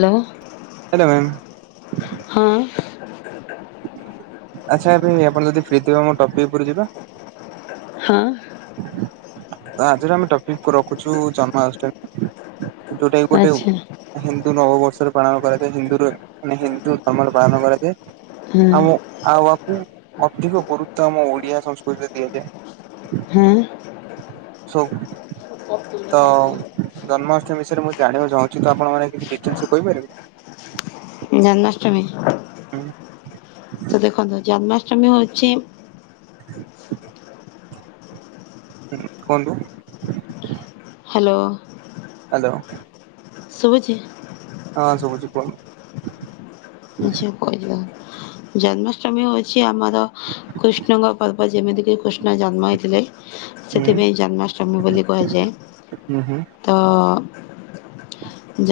Hello hello ma'am ହଁ। ଆଚ୍ଛା ଏବେ ଆପଣ ଯଦି ଫ୍ରି ଥିବେ ଆମ ଟପିକ୍ ଉପରକୁ ଯିବା। ହଁ। ତ ଆଜିର ଆମେ ଟପିକ୍ କୁ ରଖୁଛୁ ଜନ୍ମାଷ୍ଟମୀ। ଯୋଉଟା କି ଗୋଟେ ହିନ୍ଦୁ ନବବର୍ଷର ପାଳନ କରାଯାଏ, ହିନ୍ଦୁରେ ହିନ୍ଦୁ ଧର୍ମରେ ପାଳନ କରାଯାଏ। ଆଉ ଆଉ ଆକୁ ଅଧିକ ଗୁରୁତ୍ୱ ଆମ ଓଡ଼ିଆ ସଂସ୍କୃତିରେ ଦିଆଯାଏ। ହଁ ସବ ତ ଜନ୍ମାଷ୍ଟମୀ ବିଷୟରେ ମୁଁ ଜାଣିବାକୁ ଚାହୁଁଛି ତ ଆପଣ ମାନେ କିଛି ଡିଟେଲ୍ସରେ କହିପାରିବେ? ଜନ୍ମାଷ୍ଟମୀ। [unintelligible] ତ ଦେଖନ୍ତୁ ଜନ୍ମାଷ୍ଟମୀ ହଉଚି ହ କୁହନ୍ତୁ? ହାଲୋ। ହ୍ୟାଲୋ। ସୁଭୁଚି? ହଁ ସବୁଚି କୁହନ୍ତୁ? ଝିଅ କଇ ଯିବ। ଜନ୍ମାଷ୍ଟମୀ ହୋଉଚି ଆମର କୃଷ୍ଣଙ୍କ ପର୍ବ ଯେମିତିକି କୃଷ୍ଣ ଜନ୍ମ ହେଇଥିଲେ। ହୁଁ ସେଥିପାଇଁ ଜନ୍ମାଷ୍ଟମୀ ବୋଲି କୁହାଯାଏ। ହୁଁ ହୁଁ ତ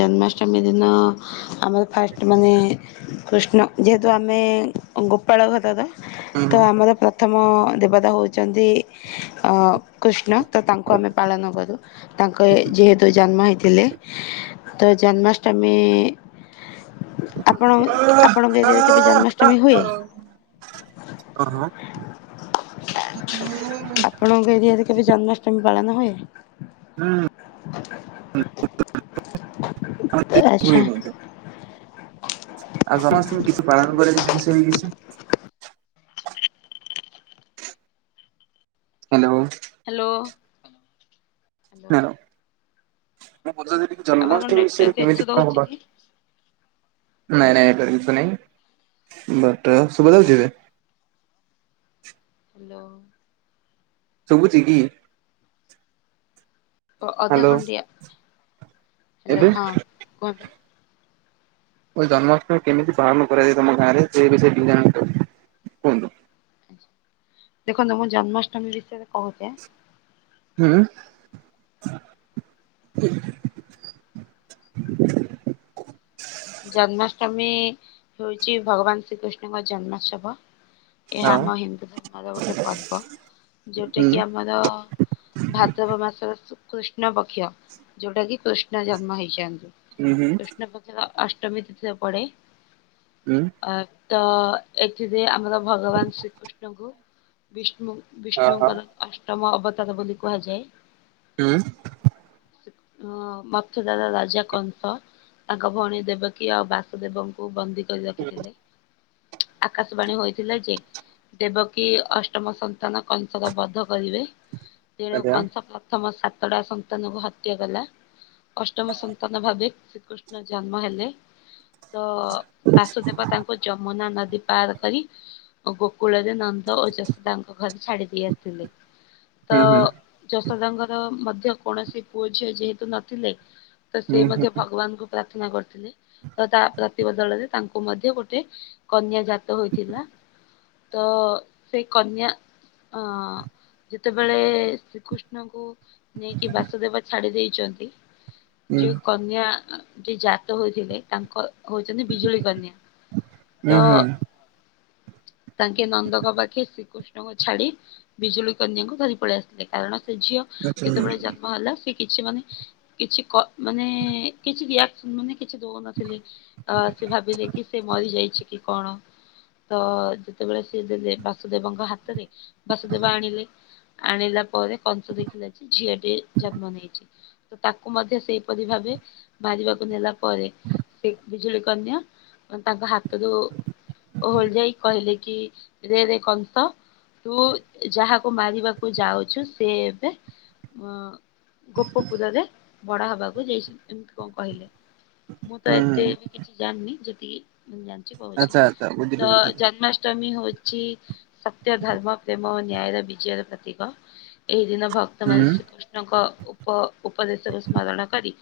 ଜନ୍ମାଷ୍ଟମୀ ଦିନ ଆମେ ଫାଷ୍ଟ ମାନେ କୃଷ୍ଣ ଯେହେତୁ ଆମେ ଗୋପାଳ ଘରର ହୁଁ ତ ଆମର ପ୍ର ଥମ ଦେବତା ହେଉଚନ୍ତି କୃଷ୍ଣ। ତ ତାଙ୍କୁ ଆମେ ପାଳନ କରୁ, ତାଙ୍କ ଯେହେତୁ ଜନ୍ମ ହେ ଥିଲେ ତ ଜନ୍ମାଷ୍ଟମୀ ପଣ ହୁଁ। ଆପଣଙ୍କ ଏରିଆରେ କେବେ ଜନ୍ମାଷ୍ଟମୀ ହୁଏ? ହଁ ହଁ। ଆ ଆପଣଙ୍କ ଏରିିଆରେ କେବେ ଜନ୍ମାଷ୍ଟମୀ ପାଳନ ହୁଏ? ହୁଁ। ଆଚ୍ଛା। ହୁଏ ମଧ୍ୟ। ଆଉ ଜନ୍ମାଷ୍ଟମୀ କିଛି ପାଳନ କରାଯାଏ ସେ ବିଷୟରେ କିଛି? Hello. Hello. Hello. Hello [unintelligible] Janmashtami ବିଷୟରେ ନେଟୱାର୍କ ଇସୁ କେମିତି କଣ ରହୁଛି କବା କି? ନାଇଁ ନାଇଁ ଏଟା [unintelligible] ନାଇଁ ବଟ ସୁବାଯାଉଚି ଏବେ? [inaudible] ହାଲୋ। ସୁବୁଚି କି? ଓ ଅଧା ହ୍ୟାଲୋ ଖଣ୍ଡିଆ ହ୍ୟାଲୋ ଏବେ ହଁ କୁହନ୍ତୁ? ଜନ୍ମାଷ୍ଟମୀ କେମିତି ପାଳନ କରାଯାଏ ତମ ଗାଁରେ ସେ ବିଷୟରେ ଜାଣିବାକୁ ଚାହୁଁଚି କୁହନ୍ତୁ? ଦେଖନ୍ତୁ ମୁଁ ଜନ୍ମାଷ୍ଟମୀ ବିଷୟରେ କହୁଚି। ହୁଁ। [inaudible] ଜନ୍ମାଷ୍ଟମୀ ହଉଚି ଭଗବାନ ଶ୍ରୀକୃଷ୍ଣଙ୍କ ଜନ୍ମୋତ୍ସବ। ଏହା ଆଉ ଆମ ହିନ୍ଦୁ ଧର୍ମର ଗୋଟେ ପର୍ବ ଯୋଉଟା ହୁଁ କିି ଆମର ଭାଦ୍ରବ ମାସର ଶୁ କୃଷ୍ଣ ପକ୍ଷ ଯୋଉଟା କି କୃଷ୍ଣ ଜନ୍ମ ହେଇଚନ୍ତି ହୁଁ ହୁଁ କୃଷ୍ଣ ପକ୍ଷର ଅଷ୍ଟମୀ ତଥି ରେ ପଡ଼େ। ହୁଁ। ତ ଏଥିରେ ଆମର ଭଗବାନ ଶ୍ରୀକୃଷ୍ଣଙ୍କୁ ବିଷ୍ଣୁ ହଁ ବିଷ୍ଣୁଙ୍କର ହଁ ଅଷ୍ଟମ ଅବତାର ବୋଲି କୁହାଯାଏ। ହୁଁ। ମଥୁରାର ରାଜା କଂସ ତାଙ୍କ ଭଉଣୀ ଦେବକୀ ଆଉ ବାସୁଦେବଙ୍କୁ ବନ୍ଦୀ କରି ରଖିଥିଲେ ଆକାଶବାଣୀ ହୋଇଥିଲା ଯେ ଦେବକି ଅଷ୍ଟମ ସନ୍ତାନ କଂସର ବଧ କରିବେ। ତେଣୁ ଆଚ୍ଛା କଂସ ପ୍ରଥମ ଟା ସନ୍ତାନକୁ ହତ୍ୟା କଲା ଅଷ୍ଟମ ସନ୍ତାନ ଭାବେ ଶ୍ରୀକୃଷ୍ଣ ଜ ଜନ୍ମ ହେଲେ ତ ବାସୁଦେବ ତାଙ୍କୁ ଯମୁନା ନ ପାର କରି ଗୋକୁଳରେ ନନ୍ଦ ଓ ଯଶଦଙ୍କ ଘରେ ଛାଡି ଦେଇ ଆସିଥିଲେ। ତ ହୁଁ ହୁଁ ହୁଁ ଯଶୋଦାଙ୍କର ମଧ୍ୟ କୌଣସି ପୁଅ ଝିଅ ଯେହେତୁ ନଥିଲେ ତ ସେ ହୁଁ ମଧ୍ୟ ଭଗବାନଙ୍କୁ ପ୍ରାର୍ଥନା ପ୍ରାର୍ଥନା କରିଥିଲେ ତ ତା ପ୍ରତିି ବଦଳରେ ତାଙ୍କୁ ମଧ୍ୟ ଗୋଟେ କନ୍ୟା ଜାତ ଜାତ ହୋଇଥିଲା ତ ସେଇ କନ୍ୟା ଅ ଯେତେବେଳେ ଶ୍ରୀକୃଷ୍ଣଙ୍କୁ ନେଇକି ବାସୁଦେବ ଛାଡ଼ି ଦେଇଛନ୍ତି। ଯୋଉ କନ୍ୟାଟି ଜାତ ହୋଇଥିଲେ ତାଙ୍କ ହଉଛନ୍ତି ବିଜୁଳି କନ୍ୟା ହୁଁ ହୁଁ ତ ହୁଁ ତାଙ୍କେ ନନ୍ଦକ ପାଖେ ଶ୍ରୀକୃଷ୍ଣଙ୍କୁ ଛାଡ଼ି ବିଜୁଳି କନ୍ୟାଙ୍କୁ ଧରି ପଳେଇ ଆସିଥିଲେ କାରଣ ସେ ଝିଅ ଆଚ୍ଛା ହୁଁ ଯେତେବେଳେ ହୁଁ ଜନ୍ମ ହେଲା ସେ କିଛି ମାନେ କିଛି କ ମାନେ କିଛି ରିଏକ୍ଟ ମାନେ କିଛି ଦଉନଥିଲେ ସେ ଭାବିଲେ କି ସେ ମରିଯାଇଛି କି କଣ ତ ଯେତେବେଳେ ସିଏ ଦେଲେ ବାସୁଦେବଙ୍କ ହାତରେ ବାସୁଦେବ ଆଣିଲେ ଆଣିଲା ପରେ କଂସ ଦେଖିଲା ଯେ ଝିଅଟିଏ ଜନ୍ମ ନେଇଛି, ତ ତାକୁ ମଧ୍ୟ ସେହିପରି ଭାବେ ମାରିବାକୁ ନେଲା ପରେ ସେ ବିଜୁଳି କନ୍ୟା ତାଙ୍କ ହାତ ହାତରୁ ଓହଳି ଯାଇ କହିଲେ କି ରେ ରେ କଂସ ତୁ ଯାହାକୁ ମାରିବାକୁ ଯାଉଛୁ ସେ ଏବେ ଅ ଗୋପପୁରରେ ବଢ଼ା ହବାକୁ ଯାଇଛି ଏମିତି କଣ କହିଲେ ମୁଁ ତ ଏତେ ହୁଁ ବି କିଛି ଜାଣିନି ଯେତିକି ଜାଣିଛି କହୁଛି ଆଚ୍ଛା ଆଚ୍ଛା ବୁଝିଲି ତ ବୁଝିଲି ଜନ୍ମାଷ୍ଟମୀ ହେଉଛି। ହେଉଛି ସତ୍ୟ, ଧର୍ମ, ପ୍ରେମ ଓ ନ୍ୟାୟର ବିଜୟର ପ୍ରତୀକ ଏହି ଦିନ ହୁଁ ଭକ୍ତମାନେ ଶ୍ରୀକୃଷ୍ଣଙ୍କ ଉପ ଉପଦେଶକୁ ସ୍ମରଣ କରି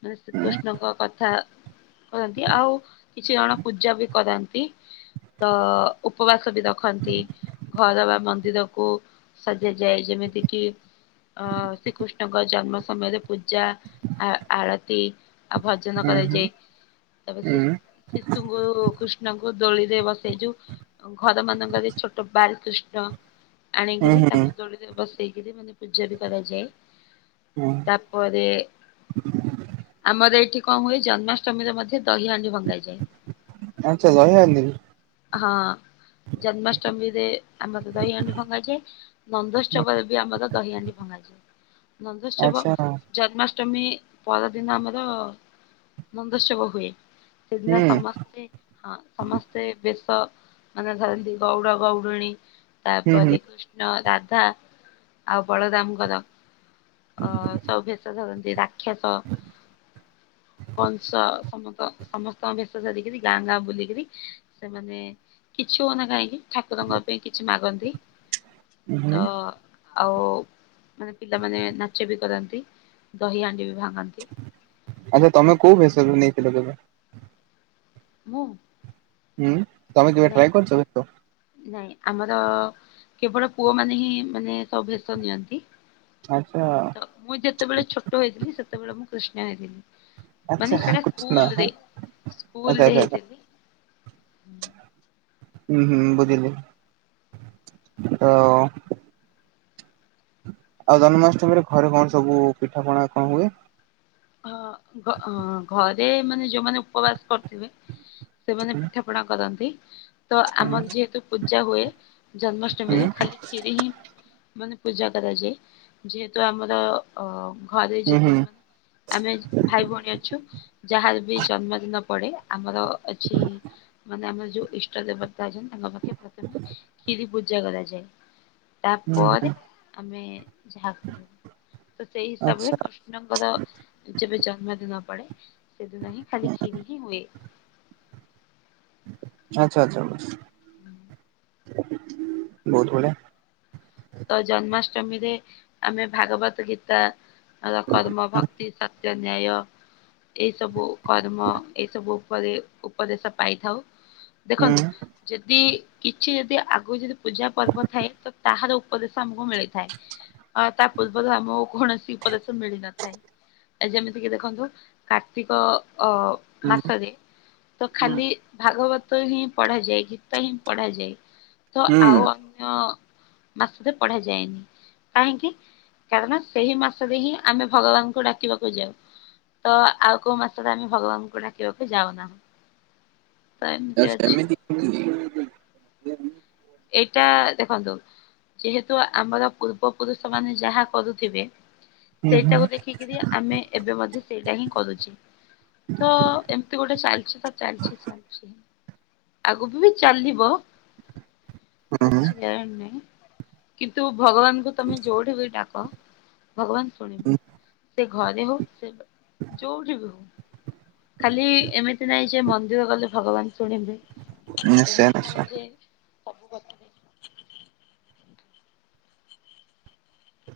ମାନେ ହୁଁ ଶ୍ରୀକୃଷ୍ଣଙ୍କ କଥା କରନ୍ତି ଆଉ କିଛି ଜଣ ପୂଜା ବି କରନ୍ତି। ତ ଉପବାସ ବି ରଖନ୍ତି ଘର ବା ମନ୍ଦିରକୁ ମନ୍ଦିରକୁ ସଜା ଯାଏ ଯେମିତି କିି ଅ ଶ୍ରୀକୃଷ୍ଣଙ୍କ ଜନ୍ମ ସମୟରେ ପୂଜା ଆ ଆରତୀ ଆଉ ଭଜନ ହୁଁ କରାଯାଏ ତାପରେ ଶିଶୁ ହୁଁ ଶିଶୁଙ୍କୁ କୃଷ୍ଣଙ୍କୁ ଦୋଳିରେ ବସେଇ ଯୋଉ ଘର ମାନଙ୍କରେ ଛୋଟ ବାଳକୃଷ୍ଣ ବାଳକୃଷ୍ଣ ହୁଁ ଆଣିକିରି ହୁଁ ତାଙ୍କୁ ଦୋଳିରେ ବସେଇକରି ମାନେ ପୂଜା ବି କରାଯାଏ। ହୁଁ ତାପରେ ଆମର ଏଇଠି କଣ ହୁଏ ଜନ୍ମାଷ୍ଟମୀରେ ମଧ୍ୟ ଦହି ଦହି ହାଣ୍ଡି ଭଙ୍ଗାଯାଏ। ଆଚ୍ଛା ଦହିହାଣ୍ଡି ହଁ। ଜନ୍ମାଷ୍ଟମୀ ରେ ଆମର ଦହି ହାଣ୍ଡି ଭଙ୍ଗାଯାଏ ନନ୍ଦୋତ୍ସବ ରେ ବି ଆମର ଦହି ହାଣ୍ଡି ଭଙ୍ଗାଯାଏ। ନନ୍ଦୋତ୍ସବ ଆଚ୍ଛା ଜନ୍ମାଷ୍ଟମୀ ଜନ୍ମାଷ୍ଟମୀ ପର ଦିନ ଆମର ନନ୍ଦୋତ୍ସବ ହୁଏ। ସେଦିନ ହୁଁ ସମସ୍ତେ ହଁ ସମସ୍ତେ ବେଶ ମାନେ ଧରନ୍ତି ଗୌଡ଼ ଗୌଡ଼ରୁଣୀ ହୁଁ ତାପ ହୁଁ କୃଷ୍ଣ ରାଧା ରାଧା ଆଉ ବଳରାମଙ୍କର ସବୁ ଭେଷ ଧରନ୍ତି ରାକ୍ଷସ ରାକ୍ଷସ କଂସ ସମସ୍ତ ସମସ୍ତ ସମସ୍ତଙ୍କ ବେଶ ଧରିକରି ଗାଁ ଗାଁ ବୁଲିକରି ସେମାନେ କିଛି ହଉନା କାହିଁକି ଠାକୁରଙ୍କ ପାଇଁ କିଛି ମାଗନ୍ତି। ହୁଁ ତ ଆଉ ମାନେ ପିଲାମାନେ ନାଚ ବି କରନ୍ତି ଦହି ହାଣ୍ଡି ବି ଭାଙ୍ଗନ୍ତି। ଆଚ୍ଛା ତମେ କୋଉ ଭେଷରୁ ନେଇଥିଲ ତେବେ ମୁଁ ହୁଁ ତମେ କିବେ ନାଇଁ ଟ୍ରାଏ କରଛ ଏସବୁ ନାଇଁ ଆମର କେବଳ ପୁଅ ମାନେ ହିଁ ମାନେ ସବୁ ବେଶ ନିଅନ୍ତି। ଆଚ୍ଛା ତ ମୁଁ ଯେତେବେଳେ ଛୋଟ ହେଇଥିଲି ସେତେବେଳେ ମୁଁ କୃଷ୍ଣ ହେଇଥିଲି। ମାନେ ଆଚ୍ଛା ସେଟା କୃଷ୍ଣ ହଁ, ସ୍କୁଲରେ ଆଚ୍ଛା ସ୍କୁଲରେ ଆଚ୍ଛା ଆଚ୍ଛା ହେଇଥିଲି। ହୁଁ ହୁଁ ବୁଝିଲି ତ ଆଉ ଜନ୍ମାଷ୍ଟମୀରେ ଘରେ କଣ ସବୁ ପିଠା ପଣା କଣ ହୁଏ। ହ ଘରେ ମାନେ ଯୋଉମାନେ ଉପବାସ କରଥିବେ ସେମାନେ ହୁଁ ପିଠା ପଣା କରନ୍ତି ତ ଆମର ଯେହେତୁ ପୂଜା ହୁଏ ହୁଁ ଜନ୍ମାଷ୍ଟମୀରେ ଖାଲି କ୍ଷୀରି ହିଁ ମାନେ ପୂଜା କରାଯାଏ ଯେହେତୁ ଆମର ଅ ଘରେ ହୁଁ ହୁଁ ଯେତିକି ମାନେ ଆମେ ଭାଇ ଭଉଣୀ ଅଛୁ ଯାହାର ବି ଜନ୍ମଦିନ ପଡେ ଆମର ଅଛି ମାନେ ଆମର ଯୋଉ ଇଷ୍ଟ ଦେବତା ଅ ତାଙ୍କ ମେ ପ୍ରଥମେ କ୍ଷରି ପୂଜା କରାଯାଏ ହୁଁ ହୁଁ। ତାପରେ ଆମେ ଯାହା କରୁ ତ ସେଇ ହିସାବରେ ଆଚ୍ଛା କୃଷ୍ଣଙ୍କର ଯେବେ ଜନ୍ମଦିନ ପଡେ ସେଦିନ ହିଁ ଖାଲି କ୍ଷିରି ହିଁ ହୁଏ ଆଚ୍ଛା ଆଚ୍ଛା ହୁଁ ବହୁତ ବଢ଼ଆ ଅଷ୍ଟମୀରେ ଆମେ ଭାଗବତ ଗୀତା କର୍ମ ଭକ୍ତି ସତ୍ୟ ନ୍ୟାୟ ଏଇସବୁ କର୍ମ ଏଇସବୁ ଉପରେ ଉପଦେଶ ପାଇଥାଉ ହୁଁ ଦେଖନ୍ତୁ ଯଦି କିଛି ଯଦି ଆଗରୁ ଯଦି ପୂଜା ପର୍ବ ଥାଏ ତ ତାହାର ଉପଦେଶ ଆମକୁ ମିଳିଥାଏ ତା ପୂର୍ବରୁ ଆମକୁ କୌଣସି ଉପଦେଶ ମିଳିନଥାଏ ଯେମିତିକି ଦେଖନ୍ତୁ କାର୍ତ୍ତିକ ଅ ହୁଁ ମାସରେ ତ ଖାଲି ଭାଗବତ ଗୀତ ହିଁ ପଢାଯାଏ ଗୀତ ହିଁ ପଢାଯାଏ ତ ହୁଁ ଆଉ ହୁଁ, ଅନ୍ୟ ମାସରେ ପଢା ଯାଏନି କାହିଁକି କାରଣ ସେଇ ମାସରେ ହିଁ ଆମେ ଭଗବାନଙ୍କୁ ଡାକିବାକୁ ଯାଉ ତ ଆଉ କୋଉ ମାସରେ ଆମେ ଭଗବାନଙ୍କୁ ଡାକିବାକୁ ଯାଉନାହୁଁ ତ ଏମିତି ଅଛି ସେମିତି ଏଇଟା ଦେଖନ୍ତନ୍ତୁ ଯେହେତୁ ଆମର ପୂର୍ବ ପୁରୁଷ ମାନେ ଯାହା କରୁଥିବେ ହୁଁ ସେଇଟାକୁ ହୁଁ ଦେଖିକିରି ଆମେ ଏବେ ମଧ୍ୟ ସେଇଟା ହିଁ କରୁଛି ତ ଏମିତି ଗୋଟେ ଚାଲିଛି ତ ଚାଲିଛି ଚାଲିଛି ଆଗକୁ ବି ଚାଲିବ ତାର ହୁଁ, କିଛି ଗାରେଣ୍ଟି ନାହିଁ କିନ୍ତୁ ଭଗବାନଙ୍କୁ ତମେ ଯୋଉଠି ବି ଡାକ ଭଗବାନ ଶୁଣିବେ ସେ ଘରେ ହଉ ସେ ଯୋଉଠି ବି ଖାଲି ଏମିତି ନାଇଁ ଯେ ମନ୍ଦିର ଗଲେ ଭଗବାନ ଶୁଣିବ ନିଶ୍ଚୟ ଏମିତି ନାଇଁ ନିଶ୍ଚୟ ଯେ ସବୁ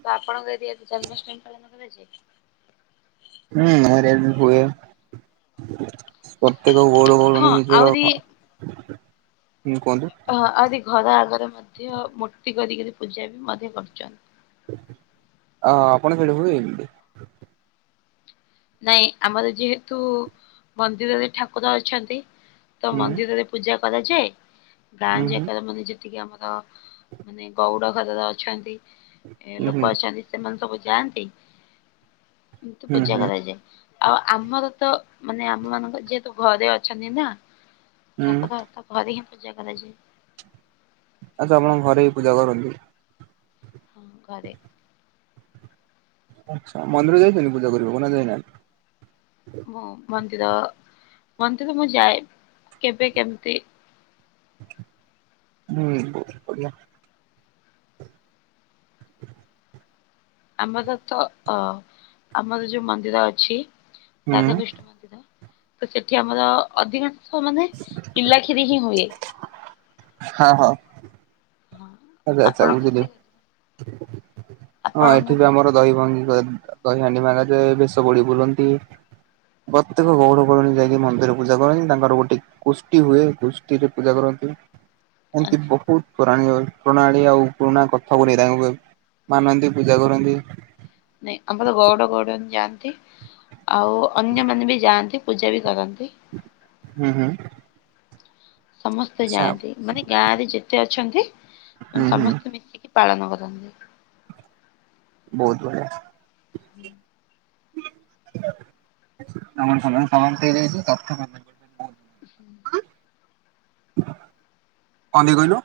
ତ ଆପଣଙ୍କ ଏଦି ଜନ୍ମାଷ୍ଟମୀ ପାଳନ କଛି ହୁଁ [unintelligible] ହୁଏ। ପ୍ରତ୍ୟେକ [unintelligible] ହଁ ନିଜର ଆହୁରି କୁହନ୍ତୁ ଅ ଆରି ଘର ଆଗରେ ମଧ୍ୟ, ମୂର୍ତ୍ତି କରିକିରି ପୂଜା ବି ମଧ୍ୟ କରୁଛନ୍ତି। ଅ ଆପଣଙ୍କ ସେଇଠି ହୁଏ ଏମିତି ନାଇଁ ଆମର ଯେହେତୁ ମନ୍ଦିରରେ ଠାକୁର ଅଛନ୍ତି। ତ ହୁଁ ମନ୍ଦିରରେ ପୂଜା କରାଯାଏ। ଗାଁ ହୁଁ ହୁଁ ଜାକାରେ ଆମ ନି ଏଠି ବି ଆମର ମାନେ ଗଉଡ଼ ଘରର ଅଛନ୍ତି, ଲୋକ ହୁଁ ଅଛନ୍ତି ସେମାନେ ସବୁ ଯାଆନ୍ତି କିନ୍ତୁ ହୁଁ ପୂଜା ହୁଁ କରା ଆଉ ଆମର ତ, ମାନେ ଆମ ମାନଙ୍କ ଯେହେତୁ ଘରେ ଅଛନ୍ତି ନା। ହୁଁ ଠାକୁର ତ ଘରେ ହିଁ ପୂଜା କରାଯାଏ। ଆଚ୍ଛା ଆପଣଙ୍କ ଘରେ ହି ପୂଜା କରନ୍ତି। ହଁ ଘରେ। ଆଚ୍ଛା ମନ୍ଦିର ଯାଇଚନ୍ତି, ପୂଜା କରିବାକୁ ନା ଯାଇନାହାନ୍ତି? ମୁଁ ମନ୍ଦିର, ମନ୍ଦିର ମୁଁ ଯାଏ କେବେ କେମିତି? ହୁଁ ବହୁତ ବଢିଆ। [inaudible] ଆମର ତ, ଆମର ଯୋଉ ମନ୍ଦିର ଅଛି ହୁଁ ରାଧାକୃଷ୍ଣ ମନ୍ଦିର, ତ ସେଠି ଆମର ଅଧିକାଂଶ ମାନେ ପିଲା କ୍ଷିରି ହିଁ ହୁଏ। ହଁ- ହଁ। ହଁ ଆଛା ଆଛା ଆପଣଙ୍କର ବୁଝିଲି, ବି ହଁ ଏଠି ଆପଣଙ୍କର ବି ଆମର ଦହି ଭଙ୍ଗ ଦହି ହାଣ୍ଡି ଭଙ୍ଗାଯାଏ, ବି ସବୁ ଆଡେ ବୁଲନ୍ତି। ପ୍ରତ୍ୟେକ ଗୌଡ ଗୌଡୁଣୀ ଯାଇକି ମନ୍ଦିରରେ ପୂଜା କରନ୍ତି। ତାଙ୍କର ଗୋଟେ ଗୋଷ୍ଠୀ ହୁଏ, ଗୋଷ୍ଠୀରେ ପୂଜା କର ନ୍ତି ଏମିତି ଆଚ୍ଛା। ବହୁତ ପୁରାଣିଅ ପ୍ରଣାଳୀ ଆଉ ପୁରୁଣା କଥାକୁ ନେଇ, ତାଙ୍କୁ [unintelligible] ମାନନ୍ତି ପୂଜା କରନ୍ତି। ନାଇଁ ଆମର ଗୌଡ ଗୌଡୁଣୀ ଯାଆନ୍ତି, ଆଉ ଅନ୍ୟମାନେ ବି ଯାଆନ୍ତି। ପୂଜା ବି କରନ୍ତି। ହୁଁ- ହୁଁ। ସମସ୍ତେ ଆଚ୍ଛା ଯାଆନ୍ତି ମାନେ ଗାଁ ରେ ଯେତେ ଅଛନ୍ତି, ହୁଁ ମାନେ ହୁଁ ସମସ୍ତେ ମିଶିକି ପାଳନ କରନ୍ତି। ବହୁତ ବଢିଆ। ହୁଁ। [unintelligible] [unintelligible] କଣ ଦେବି କହିଲୁ?